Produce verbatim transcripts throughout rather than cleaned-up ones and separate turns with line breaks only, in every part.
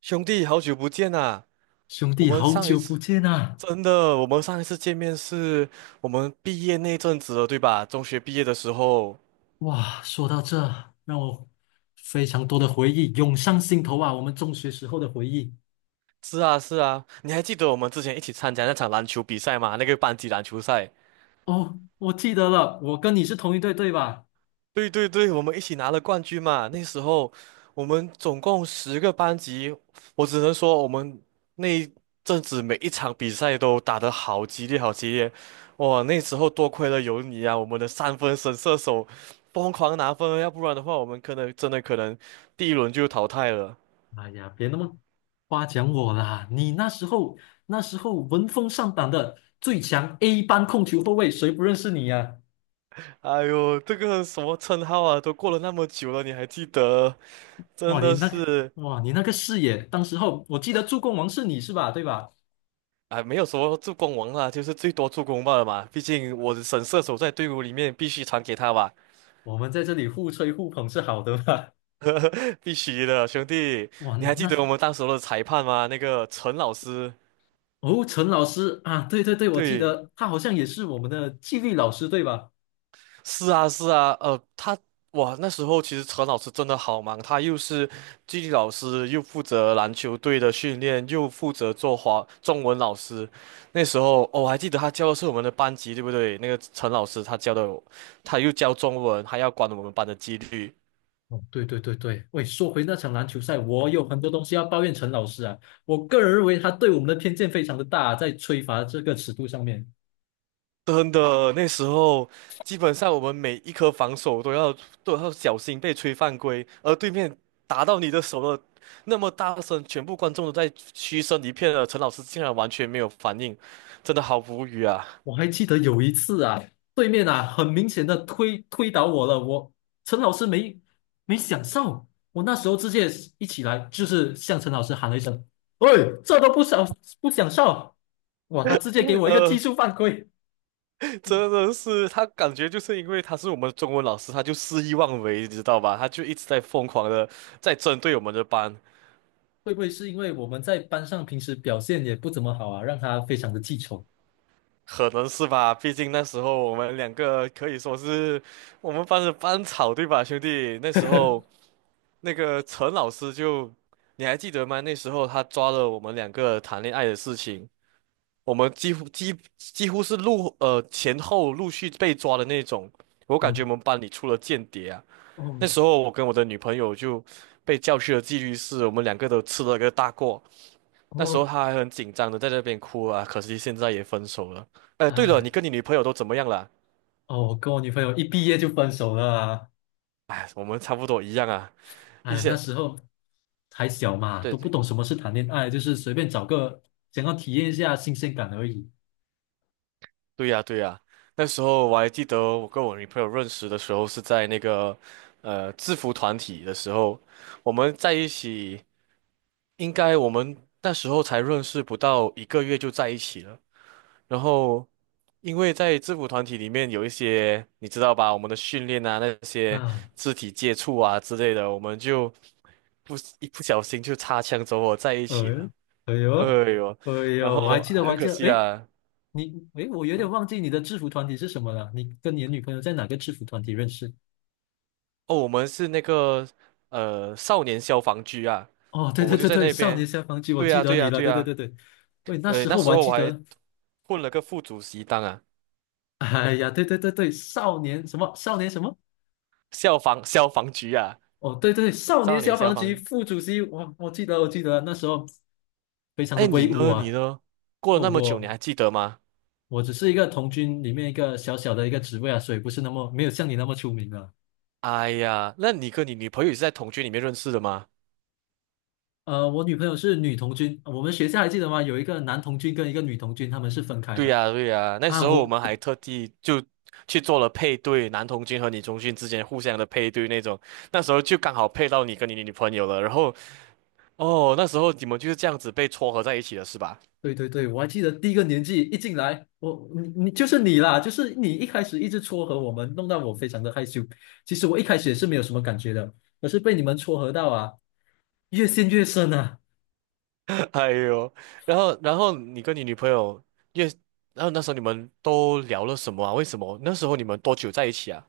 兄弟，好久不见啊！
兄
我
弟，
们
好
上一
久不
次
见啊！
真的，我们上一次见面是我们毕业那阵子了，对吧？中学毕业的时候。
哇，说到这，让我非常多的回忆涌上心头啊，我们中学时候的回忆。
是啊，是啊，你还记得我们之前一起参加那场篮球比赛吗？那个班级篮球赛。
哦，我记得了，我跟你是同一队，对吧？
对对对，我们一起拿了冠军嘛。那时候我们总共十个班级，我只能说我们那一阵子每一场比赛都打得好激烈，好激烈。哇，那时候多亏了有你啊，我们的三分神射手疯狂拿分，要不然的话我们可能真的可能第一轮就淘汰了。
哎呀，别那么夸奖我啦！你那时候那时候闻风丧胆的最强 A 班控球后卫，谁不认识你呀。
哎呦，这个什么称号啊，都过了那么久了，你还记得？真
哇，你
的
那个
是。
哇，你那个视野，当时候我记得助攻王是你是吧？对吧？
啊，没有说助攻王啦，就是最多助攻罢了嘛。毕竟我的神射手在队伍里面，必须传给他吧，
我们在这里互吹互捧是好的吧？
必须的，兄弟。
哇，
你还记
那
得我们当时的裁判吗？那个陈老师，
哦，陈老师啊，对对对，我记
对，
得他好像也是我们的纪律老师，对吧？
是啊，是啊，呃，他哇，那时候其实陈老师真的好忙，他又是纪律老师，又负责篮球队的训练，又负责做华中文老师。那时候，哦，我还记得他教的是我们的班级，对不对？那个陈老师他教的，他又教中文，还要管我们班的纪律。
哦，对对对对，喂，说回那场篮球赛，我有很多东西要抱怨陈老师啊。我个人认为他对我们的偏见非常的大，在吹罚这个尺度上面，
真的，那时候基本上我们每一颗防守都要都要小心被吹犯规，而对面打到你的手了，那么大声，全部观众都在嘘声一片了，陈老师竟然完全没有反应，真的好无语啊！
我还记得有一次啊，对面啊很明显的推推倒我了，我陈老师没没享受，我那时候直接一起来就是向陈老师喊了一声：“喂，这都不享不享受！”哇，他直接给 我一个技
呃，
术犯规。
真的是他感觉就是因为他是我们中文老师，他就肆意妄为，你知道吧？他就一直在疯狂的在针对我们的班。
会不会是因为我们在班上平时表现也不怎么好啊，让他非常的记仇？
可能是吧，毕竟那时候我们两个可以说是我们班的班草，对吧，兄弟？那时候。那个陈老师就，你还记得吗？那时候他抓了我们两个谈恋爱的事情，我们几乎几几乎是陆呃前后陆续被抓的那种。我感
我
觉我们班里出了间谍啊！
哦
那时候我跟我的女朋友就被叫去了纪律室，我们两个都吃了个大过。那时候
哦，
他还很紧张的在那边哭啊，可惜现在也分手了。哎，对了，
哎
你跟你女朋友都怎么样了？
哦，我跟我女朋友一毕业就分手了啊！
哎，我们差不多一样啊，一
哎，那
些。
时候还小嘛，
对
都不
对
懂什么是谈恋爱，就是随便找个想要体验一下新鲜感而已
对呀，对呀，那时候我还记得我跟我女朋友认识的时候是在那个呃制服团体的时候，我们在一起，应该我们那时候才认识不到一个月就在一起了。然后，因为在制服团体里面有一些你知道吧，我们的训练啊，那些
啊。
肢体接触啊之类的，我们就不一不小心就擦枪走火在一起
呃，
了。
哎
哎
呦，
呦，
哎
然
呦，我还
后
记得，我
很
还
可
记得，
惜
哎，
啊。
你，哎，我有点
嗯
忘记你的制服团体是什么了。你跟你的女朋友在哪个制服团体认识？
哦，我们是那个呃少年消防局啊，
哦，对
我
对
们就
对
在
对，
那
少年
边。
消防局，我
对
记
呀，
得
对
你
呀，
了，
对
对对
呀，
对对。喂，那
对，
时
那
候我
时
还
候
记
我还
得。
混了个副主席当啊，
哎呀，对对对对，少年什么少年什么，
消防消防局啊，
哦，对对，少年
少年
消
消
防局
防。
副主席，我我记得我记得那时候非常的
哎，你
威武
呢？你
啊。
呢？过了
哦，
那么久，你还
我
记得吗？
我只是一个童军里面一个小小的一个职位啊，所以不是那么没有像你那么出名啊。
哎呀，那你跟你女朋友也是在同居里面认识的吗？
呃，我女朋友是女童军，我们学校还记得吗？有一个男童军跟一个女童军，他们是分开
对
的
呀，对呀，那
啊，
时候我
我。
们还特地就去做了配对，男同军和女同军之间互相的配对那种，那时候就刚好配到你跟你女朋友了，然后。哦，那时候你们就是这样子被撮合在一起的是吧？
对对对，我还记得第一个年纪一进来，我你你就是你啦，就是你一开始一直撮合我们，弄到我非常的害羞。其实我一开始也是没有什么感觉的，可是被你们撮合到啊，越陷越深啊！
哎呦，然后然后你跟你女朋友也，然后那时候你们都聊了什么啊？为什么那时候你们多久在一起啊？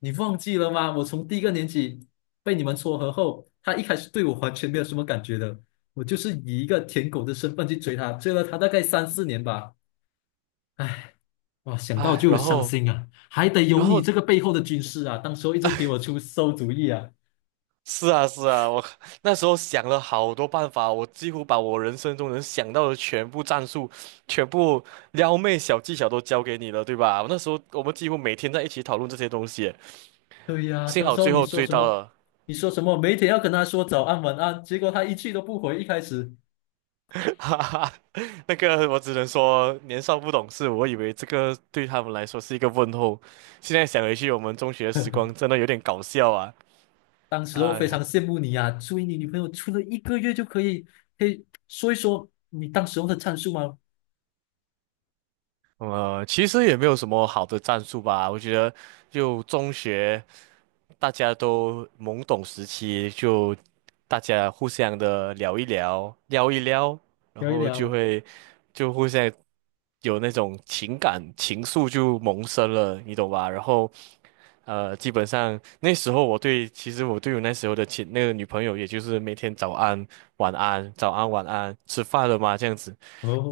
你忘记了吗？我从第一个年级被你们撮合后，他一开始对我完全没有什么感觉的，我就是以一个舔狗的身份去追他，追了他大概三四年吧。哇，想到
哎，
就
然
伤
后
心啊！还得有
然
你
后
这个背后的军师啊，当时候一直给我 出馊主意啊。
是啊是啊，我 那时候想了好多办法，我几乎把我人生中能想到的全部战术、全部撩妹小技巧都教给你了，对吧？那时候我们几乎每天在一起讨论这些东西，
对呀，
幸
当
好
时候
最
你
后
说
追
什
到
么？
了。
你说什么？每天要跟他说早安晚安，结果他一句都不回。一开始，
哈哈，那个我只能说年少不懂事，我以为这个对他们来说是一个问候，现在想回去，我们中学时 光真的有点搞笑啊！
当时候
哎
非
呀，
常羡慕你呀，所以你女朋友处了一个月就可以，可以说一说你当时候的战术吗？
呃，其实也没有什么好的战术吧，我觉得就中学大家都懵懂时期，就大家互相的聊一聊，撩一撩，然
聊一
后就
聊。
会就互相有那种情感情愫就萌生了，你懂吧？然后呃，基本上那时候我对，其实我对我那时候的前那个女朋友，也就是每天早安、晚安、早安、晚安，吃饭了吗？这样子，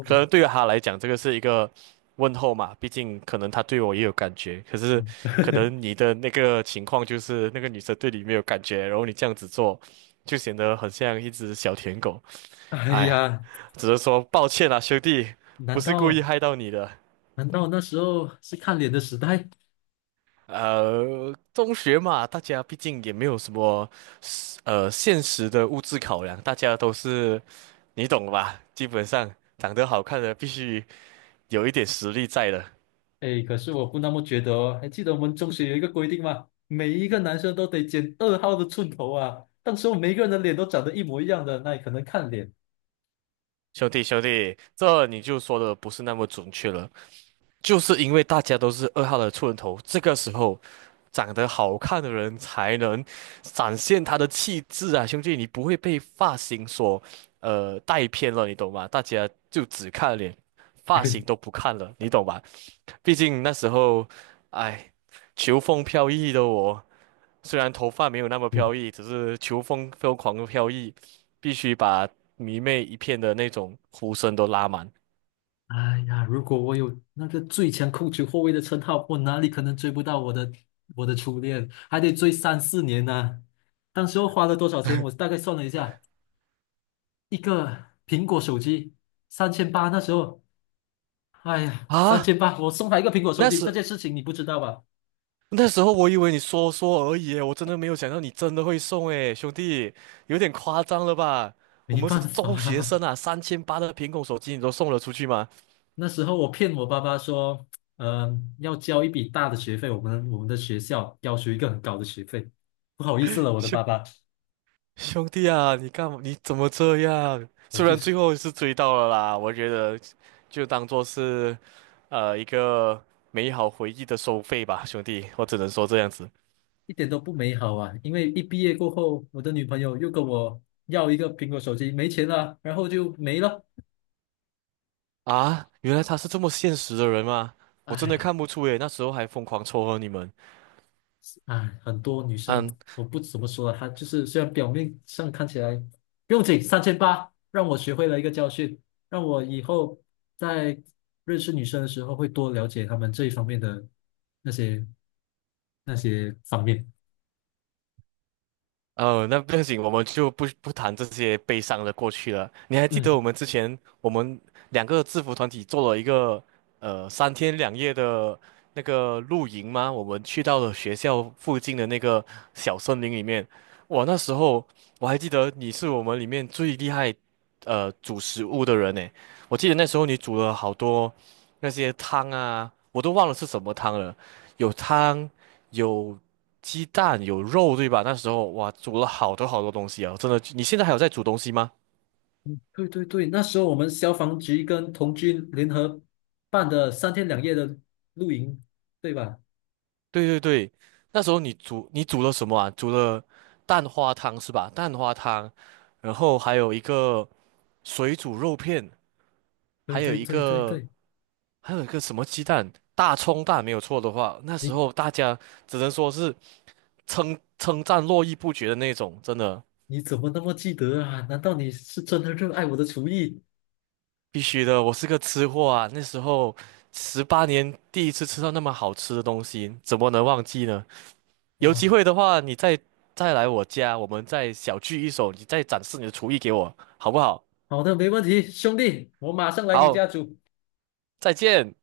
可能对于她来讲，这个是一个问候嘛，毕竟可能她对我也有感觉。可是，可 能你的那个情况就是那个女生对你没有感觉，然后你这样子做，就显得很像一只小舔狗。
哎
哎呀，
呀，
只能说抱歉啦，兄弟，不
难
是故
道
意害到你的。
难道那时候是看脸的时代？
呃，中学嘛，大家毕竟也没有什么。呃，现实的物质考量，大家都是你懂的吧？基本上长得好看的必须有一点实力在的。
哎，可是我不那么觉得哦。还记得我们中学有一个规定吗？每一个男生都得剪二号的寸头啊。当时候每一个人的脸都长得一模一样的，那也可能看脸。
兄弟，兄弟，这你就说的不是那么准确了，就是因为大家都是二号的出人头，这个时候长得好看的人才能展现他的气质啊，兄弟，你不会被发型所呃带偏了，你懂吗？大家就只看脸，发型都不看了，你懂吧？毕竟那时候，哎，求风飘逸的我。虽然头发没有那么
嗯。
飘逸，只是球风疯狂的飘逸，必须把迷妹一片的那种呼声都拉满
哎呀，如果我有那个最强控球后卫的称号，我哪里可能追不到我的我的初恋？还得追三四年呢。当时候花了多少钱？我大概算了一下，一个苹果手机三千八，那时候，哎呀，三
啊！
千八，我送他一个苹果手
那
机，这
时
件事情你不知道吧？
那时候我以为你说说而已我真的没有想到你真的会送诶，兄弟，有点夸张了吧？我
没
们是
办
中学
法，
生啊，三千八的苹果手机你都送了出去吗？
那时候我骗我爸爸说，嗯、要交一笔大的学费，我们我们的学校要求一个很高的学费，不好意思了，我的爸 爸。
兄弟啊，你干嘛？你怎么这样？
我
虽
就
然最
是
后是追到了啦，我觉得就当做是呃一个美好回忆的收费吧，兄弟，我只能说这样子
一点都不美好啊！因为一毕业过后，我的女朋友又跟我要一个苹果手机，没钱了，然后就没了。
啊。原来他是这么现实的人吗？我真的
唉，
看不出诶，那时候还疯狂撮合你们。
唉，很多女生
嗯。
我不怎么说了，她就是虽然表面上看起来不用紧，三千八让我学会了一个教训，让我以后在认识女生的时候会多了解她们这一方面的那些那些方面。
哦，那不要紧，我们就不不谈这些悲伤的过去了。你还记得
嗯，
我们之前我们两个制服团体做了一个呃三天两夜的那个露营吗？我们去到了学校附近的那个小森林里面。哇，那时候我还记得你是我们里面最厉害呃煮食物的人呢。我记得那时候你煮了好多那些汤啊，我都忘了是什么汤了，有汤。有鸡蛋有肉，对吧？那时候哇，煮了好多好多东西啊，真的。你现在还有在煮东西吗？
对对对，那时候我们消防局跟童军联合办的三天两夜的露营，对吧？
对对对，那时候你煮你煮了什么啊？煮了蛋花汤是吧？蛋花汤，然后还有一个水煮肉片，还
对
有
对
一
对对
个
对，
还有一个什么鸡蛋，大葱蛋，没有错的话，那时
你
候大家只能说是称称赞络绎不绝的那种，真的
你怎么那么记得啊？难道你是真的热爱我的厨艺？
必须的。我是个吃货啊，那时候十八年第一次吃到那么好吃的东西，怎么能忘记呢？有机
哇，
会的话，你再再来我家，我们再小聚一手，你再展示你的厨艺给我，好不好？
好的，没问题，兄弟，我马上来你家
好，
煮。
再见。